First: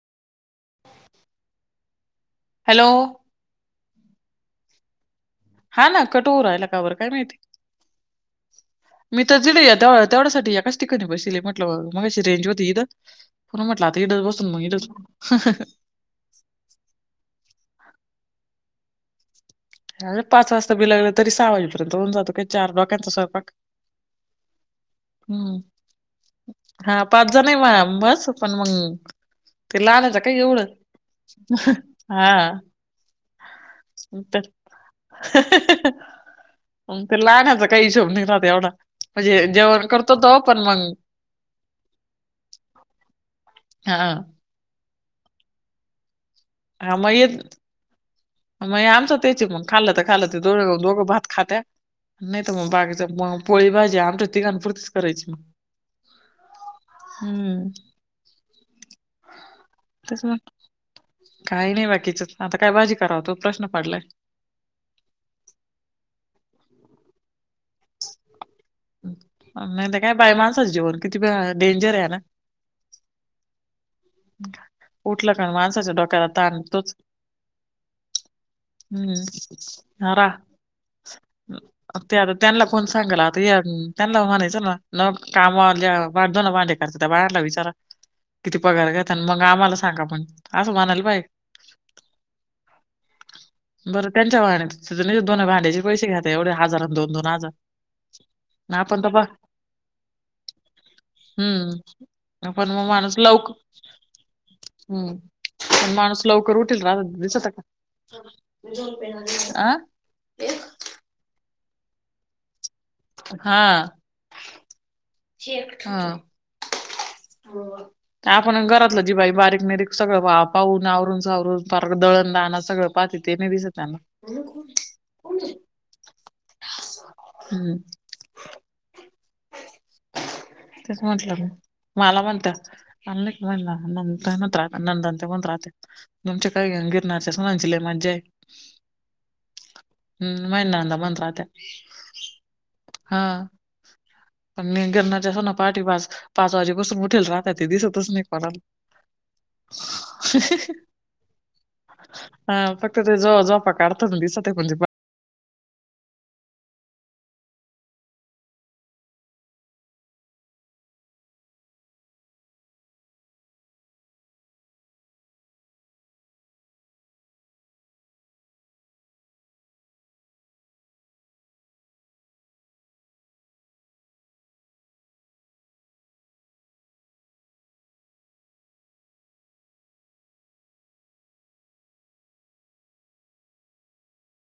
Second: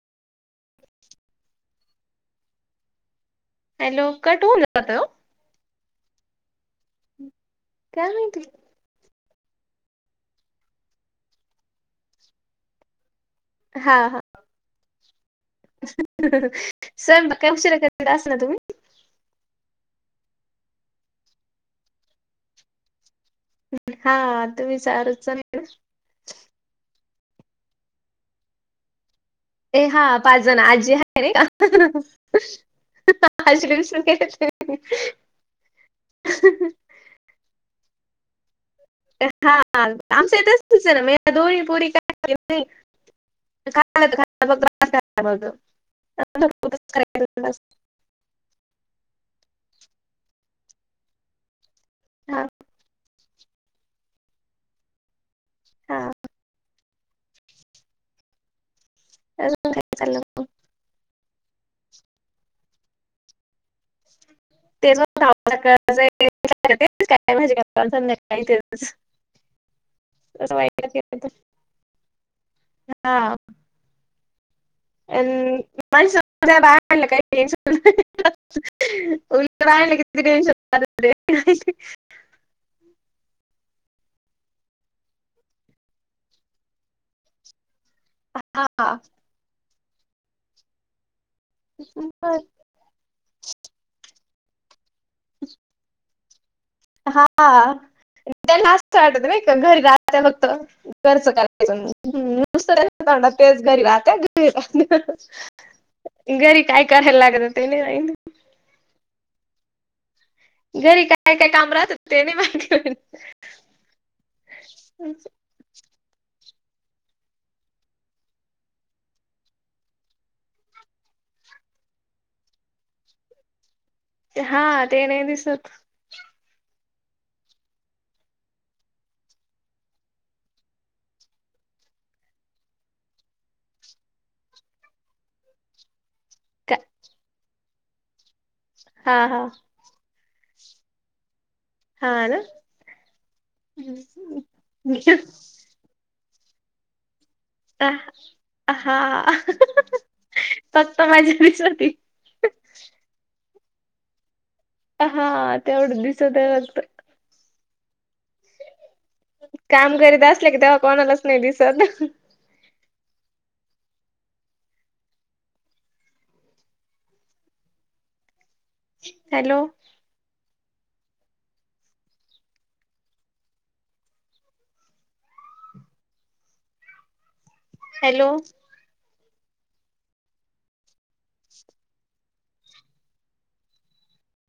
Hello. Hello, कटहून जातोय ओ. हा ना, कट हू राहयला. का बरं काय माहिती? काय माहिती मी तर दिलं तेवढ्यासाठी एकाच ठिकाणी बसीली, म्हटलं मगाशी रेंज होती इथं. पण म्हटलं आता इथंच बसून मग इथंच सर [unintelligible] तुम्ही? अ पाच वाजता बि लागलं, तरी सहा वाजेपर्यंत होऊन जातो. काय चार डोक्याचा स्वयपाक. हा, तुम्ही चारच जण आहे ना. हा, पाच जण आहे म बस. पण मंग ए हा पाच जण, आजी आहे नाही का? हां. आजीला विसरून गेले मी. ते लहाण्याचा, काही हिशोब नि राहत एवढा. म्हणजे हा जेवण करतो आमचं तो पण येतं मग [unintelligible] हां. [unintelligible] हॅलो. हा, म येतं मग हे आमचं तेच आहे, खाल्लं तर खाल्लं तर दो दोघं भात खात्या. हा नाही तर मग बाकीचा, मग पोळी भाजी आमच्या तिघांनपुरतीच करायची. हा. हम्म. हॅलो, काय तेच चाललं? मग काही नाही बाकीचं, आता काय भाजी करावंतो प्रश्न पडलाय. [unintelligible] नाही तर काय बाय माणसाचं जीवन किती डेंजर आहे ना. [unintelligible] हा. हा. तोच [unintelligible] हम्म हा रा [unintelligible] ते आता त्यांना कोण सांगल, आता या त्यांना म्हणायचं ना लोक कामवाल्या धूणं भांडे त्या बाहेरला विचारा, किती पगार घेता न मग आम्हाला सांगा पण असं म्हणाल पाई पर बरं त्यांच्या वागण्यात धुन, भांड्याचे पैसे घेतात एवढ्या हजारात? हा त्यांना [unintelligible] आपण तर बा वाटत नाही का घरी राहत फक्त खर्च करायच हम्म पण नुसत मग त्याच्या माणूस लवकर तोंडात हम्म तेच. पण माणूस [unintelligible] लवकर घरी काय करायला लागत ते नाही [unintelligible] आं? घरी काय काय काम राहतं ते नाही [unintelligible] हां हां. आपण घरातलं जी बाई बारीक नीरीक सगळं पाहून आवरून सावरून फार दळणदाण सगळं पाहती ते नाही दिसत त्यांना. हा ते नाही दिसत. हम्म. [inaudible] तेच म्हंटलं म मला म्हणतात [unintelligible] तुमच्या का- काय [unintelligible] हां हां. हम्म महिना मंत राहत्या. हा ना? हा पण मी गेरणारच्या सूना पहाटे पाच पाच वाजे बसून उठेल रा राहते ती आ- स्वतःच नीट हा [unintelligible] फक्त माझ्या दिसत हा फक्त ते ज झोपा काडथान दिसत ये कोन तरी म्ह हा तेवढं दिसत ये वाटत? काम करीत असले की तेव्हा कोणालाच नाही दिसत. हॅलो. हॅलो.